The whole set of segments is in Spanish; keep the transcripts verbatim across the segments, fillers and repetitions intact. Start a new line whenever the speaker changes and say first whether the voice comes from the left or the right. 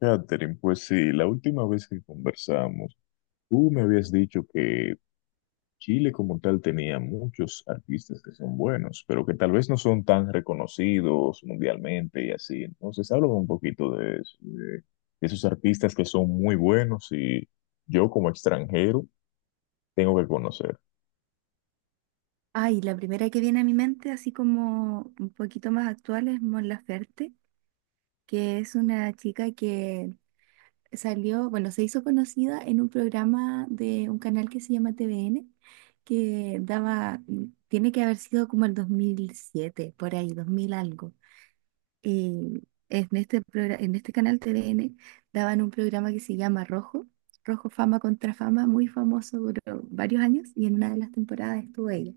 left: Catherine, pues sí, la última vez que conversamos, tú me habías dicho que Chile como tal tenía muchos artistas que son buenos, pero que tal vez no son tan reconocidos mundialmente y así. Entonces, háblame un poquito de eso, de esos artistas que son muy buenos y yo como extranjero tengo que conocer.
right: Ay, la primera que viene a mi mente, así como un poquito más actual, es Mon Laferte, que es una chica que salió, bueno, se hizo conocida en un programa de un canal que se llama T V N, que daba, tiene que haber sido como el dos mil siete, por ahí, dos mil algo. Y en este, progra- en este canal T V N daban un programa que se llama Rojo, Rojo Fama contra Fama, muy famoso, duró varios años y en una de las temporadas estuvo ella.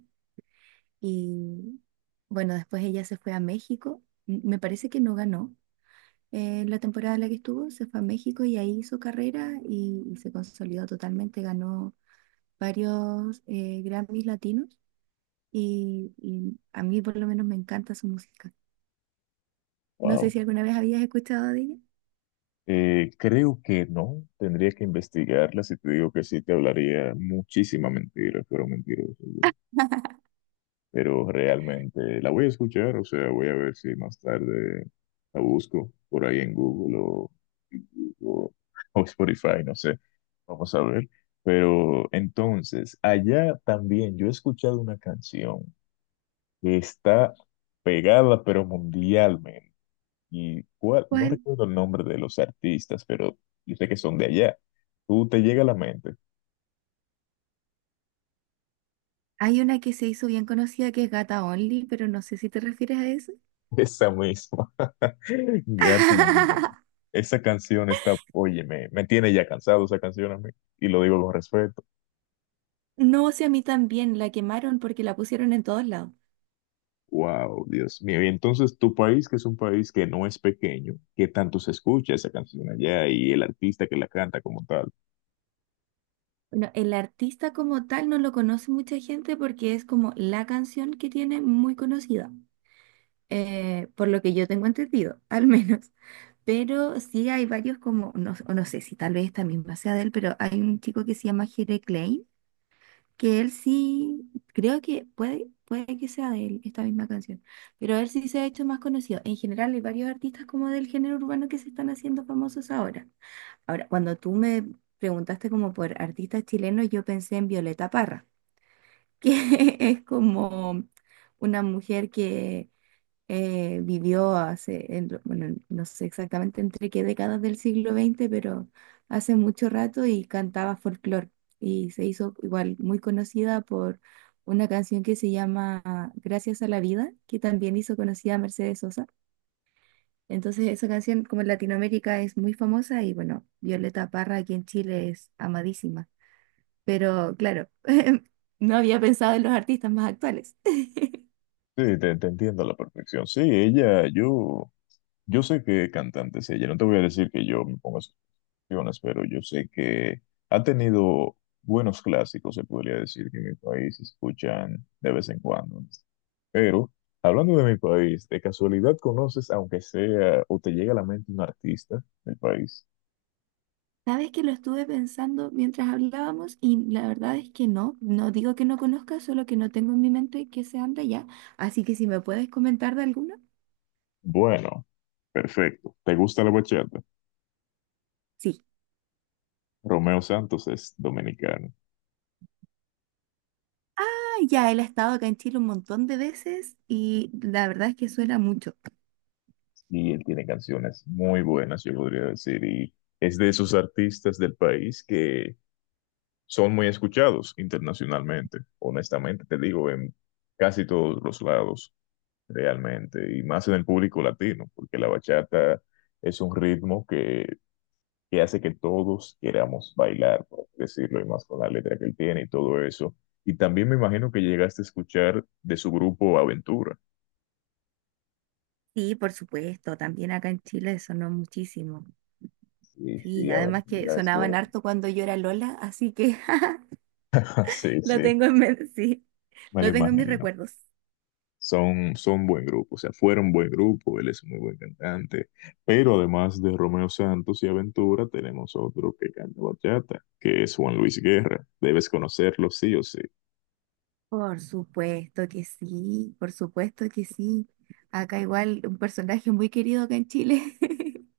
right: Y bueno, después ella se fue a México. M- Me parece que no ganó eh, la temporada en la que estuvo. Se fue a México y ahí hizo carrera y, y se consolidó totalmente. Ganó varios eh, Grammys latinos y, y a mí por lo menos me encanta su música. No sé
left: Wow.
right: si alguna vez habías escuchado de ella.
left: Eh, creo que no, tendría que investigarlas y te digo que sí te hablaría muchísima mentira, pero mentiroso. Pero realmente la voy a escuchar, o sea, voy a ver si más tarde la busco por ahí en Google o, o, o Spotify, no sé, vamos a ver. Pero entonces, allá también yo he escuchado una canción que está pegada, pero mundialmente. Y cuál, no
right: ¿Cuál?
left: recuerdo el nombre de los artistas, pero yo sé que son de allá. ¿Tú te llega a la mente?
right: Hay una que se hizo bien conocida que es Gata Only, pero no sé si te refieres a eso.
left: Esa misma. Gata. Esa canción está, oye, me, me tiene ya cansado esa canción a mí, y lo digo con respeto.
right: No, sé a mí también la quemaron porque la pusieron en todos lados.
left: Wow, Dios mío. Y entonces tu país, que es un país que no es pequeño, ¿qué tanto se escucha esa canción allá y el artista que la canta como tal?
right: Bueno, el artista como tal no lo conoce mucha gente porque es como la canción que tiene muy conocida, eh, por lo que yo tengo entendido, al menos. Pero sí hay varios como, no, o no sé si tal vez esta misma sea de él, pero hay un chico que se llama Jere Klein que él sí, creo que puede, puede que sea de él esta misma canción, pero él sí se ha hecho más conocido. En general hay varios artistas como del género urbano que se están haciendo famosos ahora. Ahora, cuando tú me preguntaste como por artistas chilenos, yo pensé en Violeta Parra, que es como una mujer que eh, vivió hace, en lo- bueno, en- no sé exactamente entre qué décadas del siglo veinte, pero hace mucho rato y cantaba folclore. Y se hizo igual muy conocida por una canción que se llama Gracias a la vida, que también hizo conocida a Mercedes Sosa. Entonces esa canción como en Latinoamérica es muy famosa y bueno, Violeta Parra aquí en Chile es amadísima. Pero claro, no había pensado en los artistas más actuales.
left: Sí, te, te entiendo a la perfección. Sí, ella, yo. Yo sé que cantante es ella, no te voy a decir que yo me pongo a sus canciones, pero yo sé que ha tenido buenos clásicos, se podría decir, que en mi país se escuchan de vez en cuando, ¿no? Pero, hablando de mi país, ¿de casualidad conoces, aunque sea, o te llega a la mente un artista del país?
right: Sabes que lo estuve pensando mientras hablábamos y la verdad es que no, no digo que no conozca, solo que no tengo en mi mente que sean de allá. Así que si me puedes comentar de alguno.
left: Bueno, perfecto. ¿Te gusta la bachata?
right: Sí.
left: Romeo Santos es dominicano
right: Ah, ya él ha estado acá en Chile un montón de veces y la verdad es que suena mucho.
left: y él tiene canciones muy buenas, yo podría decir, y es de esos artistas del país que son muy escuchados internacionalmente, honestamente, te digo, en casi todos los lados, realmente, y más en el público latino, porque la bachata es un ritmo que, que hace que todos queramos bailar, por así decirlo, y más con la letra que él tiene y todo eso. Y también me imagino que llegaste a escuchar de su grupo Aventura.
right: Sí, por supuesto, también acá en Chile sonó muchísimo.
left: Sí,
right: Sí,
left: sí,
right: además que
left: aventura es
right: sonaban
left: bueno.
right: harto cuando yo era Lola, así que
left: Sí,
right: lo
left: sí,
right: tengo en mente, sí,
left: me lo
right: lo tengo en mis
left: imagino.
right: recuerdos.
left: Son, son buen grupo, o sea, fueron buen grupo, él es muy buen cantante, pero además de Romeo Santos y Aventura, tenemos otro que canta bachata, que es Juan Luis Guerra, debes conocerlo sí o sí.
right: Por supuesto que sí, por supuesto que sí. Acá igual un personaje muy querido acá en Chile.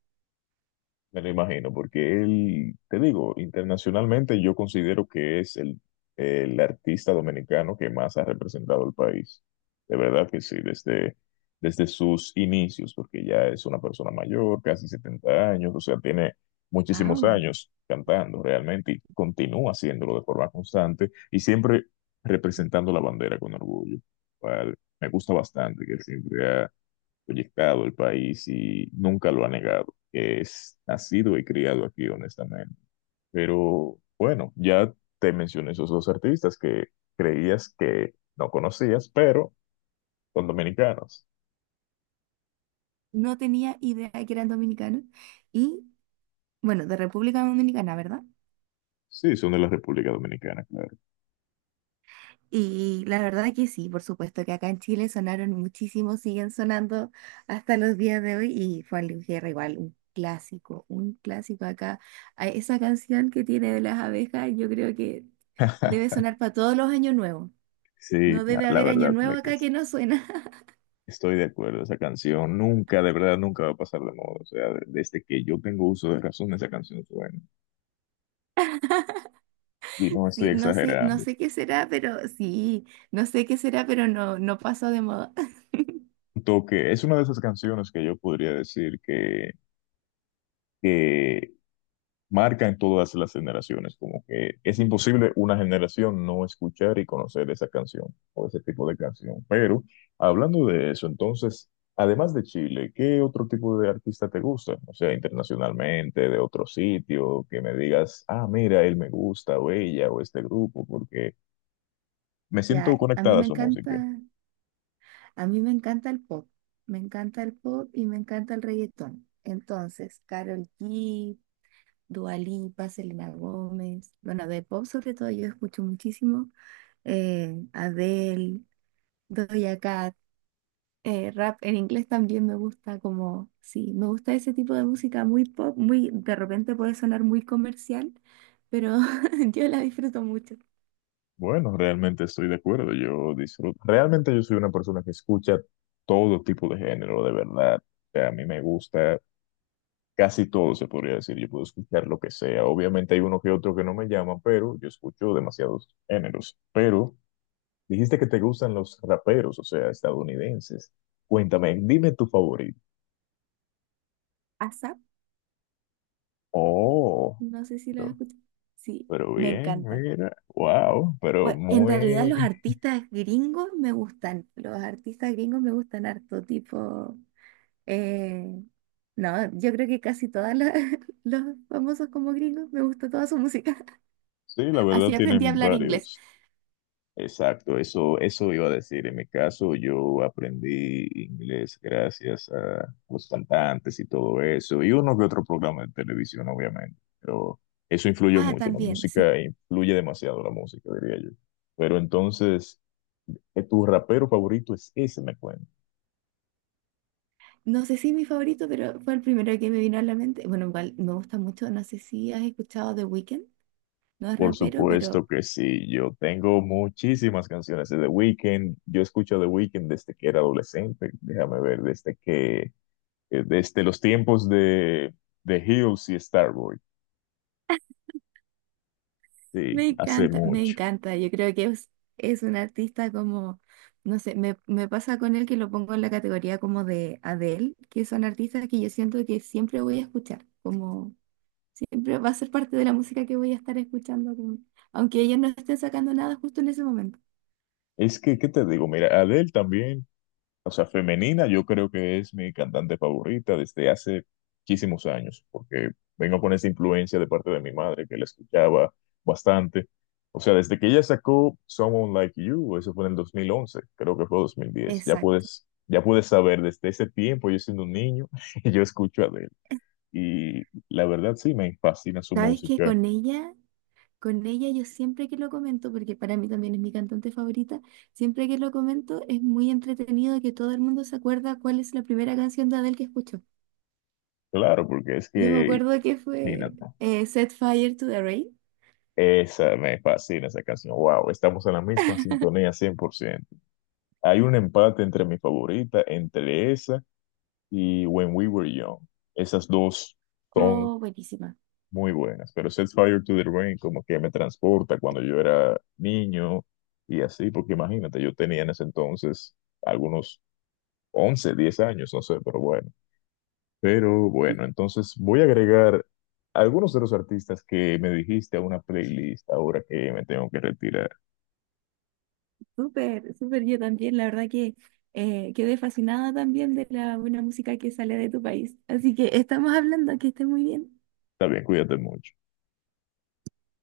left: Me lo imagino, porque él, te digo, internacionalmente yo considero que es el, el artista dominicano que más ha representado al país. De verdad que sí, desde, desde sus inicios, porque ya es una persona mayor, casi setenta años, o sea, tiene muchísimos
right: Wow.
left: años cantando realmente y continúa haciéndolo de forma constante y siempre representando la bandera con orgullo. Cual me gusta bastante que siempre ha proyectado el país y nunca lo ha negado. Es nacido y criado aquí, honestamente. Pero bueno, ya te mencioné esos dos artistas que creías que no conocías, pero son dominicanos.
right: No tenía idea que eran dominicanos. Y bueno, de República Dominicana, ¿verdad?
left: Sí, son de la República Dominicana, claro.
right: Y la verdad que sí, por supuesto que acá en Chile sonaron muchísimo, siguen sonando hasta los días de hoy. Y Juan Luis Guerra igual, un clásico, un clásico acá. A esa canción que tiene de las abejas, yo creo que debe sonar para todos los años nuevos.
left: Sí,
right: No
left: la,
right: debe
left: la
right: haber año
left: verdad, la
right: nuevo
left: que
right: acá
left: es...
right: que no suena.
left: estoy de acuerdo. Esa canción nunca, de verdad, nunca va a pasar de moda. O sea, de- desde que yo tengo uso de razón, esa canción suena. Y no estoy
right: Sí, no sé, no
left: exagerando.
right: sé qué será, pero sí, no sé qué será, pero no, no pasó de moda.
left: Tanto que es una de esas canciones que yo podría decir que que marcan todas las generaciones, como que es imposible una generación no escuchar y conocer esa canción o ese tipo de canción. Pero hablando de eso, entonces, además de Chile, ¿qué otro tipo de artista te gusta? O sea, internacionalmente, de otro sitio, que me digas, ah, mira, él me gusta o ella o este grupo, porque me siento
right: Ya, a mí
left: conectada a
right: me
left: su música.
right: encanta, a mí me encanta el pop. Me encanta el pop y me encanta el reggaetón. Entonces, Karol G, Dua Lipa, Selena Gómez, bueno, de pop sobre todo yo escucho muchísimo. Eh, Adele, Doja Cat. Eh, rap en inglés también me gusta como, sí, me gusta ese tipo de música muy pop, muy, de repente puede sonar muy comercial, pero yo la disfruto mucho.
left: Bueno, realmente estoy de acuerdo, yo disfruto. Realmente yo soy una persona que escucha todo tipo de género, de verdad. O sea, a mí me gusta casi todo, se podría decir. Yo puedo escuchar lo que sea. Obviamente hay uno que otro que no me llama, pero yo escucho demasiados géneros. Pero dijiste que te gustan los raperos, o sea, estadounidenses. Cuéntame, dime tu favorito.
right: ASAP,
left: Oh,
right: no sé si lo has
left: pero
right: escuchado. Sí,
left: pero
right: me
left: bien,
right: encanta.
left: mira, wow, pero
right: Bueno, en
left: muy...
right: realidad los artistas gringos me gustan, los artistas gringos me gustan harto, tipo, eh, no, yo creo que casi todos los famosos como gringos me gusta toda su música.
left: Sí, la
right: Así
left: verdad
right: aprendí a
left: tienen
right: hablar inglés.
left: varios. Exacto, eso, eso iba a decir. En mi caso, yo aprendí inglés gracias a los cantantes y todo eso, y uno que otro programa de televisión, obviamente. Pero eso influye
right: Ah,
left: mucho, la
right: también, sí.
left: música influye demasiado, la música, diría yo. Pero entonces, ¿eh, ¿tu rapero favorito es ese, me cuento?
right: No sé si es mi favorito, pero fue el primero que me vino a la mente. Bueno, igual me gusta mucho, no sé si has escuchado The Weeknd, no es
left: Por
right: rapero, pero
left: supuesto que sí, yo tengo muchísimas canciones de The Weeknd. Yo escucho a The Weeknd desde que era adolescente, déjame ver, desde que eh, desde los tiempos de, de Hills y Starboy. Sí,
right: me
left: hace
right: encanta, me
left: mucho.
right: encanta. Yo creo que es, es un artista como, no sé, me, me pasa con él que lo pongo en la categoría como de Adele, que son artistas que yo siento que siempre voy a escuchar, como siempre va a ser parte de la música que voy a estar escuchando, como- aunque ellos no estén sacando nada justo en ese momento.
left: Es que, ¿qué te digo? Mira, Adele también, o sea, femenina, yo creo que es mi cantante favorita desde hace muchísimos años, porque vengo con esa influencia de parte de mi madre, que la escuchaba bastante. O sea, desde que ella sacó Someone Like You, eso fue en el dos mil once, creo que fue dos mil diez. Ya
right: Exacto.
left: puedes, ya puedes saber, desde ese tiempo, yo siendo un niño, yo escucho a Adele. Y la verdad sí, me fascina su
right: ¿Sabes que
left: música.
right: con ella? Con ella yo siempre que lo comento, porque para mí también es mi cantante favorita, siempre que lo comento es muy entretenido que todo el mundo se acuerda cuál es la primera canción de Adele que escuchó.
left: Claro, porque es
right: Yo me
left: que,
right: acuerdo que fue
left: imagínate,
right: eh, Set Fire to the Rain.
left: esa me fascina esa canción. Wow, estamos en la misma sintonía cien por ciento. Hay un empate entre mi favorita, entre esa y When We Were Young. Esas dos son
right: Oh, buenísima.
left: muy buenas, pero Set Fire to the Rain como que me transporta cuando yo era niño y así, porque imagínate, yo tenía en ese entonces algunos once, diez años, no sé, pero bueno. Pero bueno, entonces voy a agregar algunos de los artistas que me dijiste a una playlist ahora que me tengo que retirar.
right: Súper, súper yo también. La verdad que eh, quedé fascinada también de la buena música que sale de tu país. Así que estamos hablando, que estés muy bien.
left: Está bien, cuídate mucho.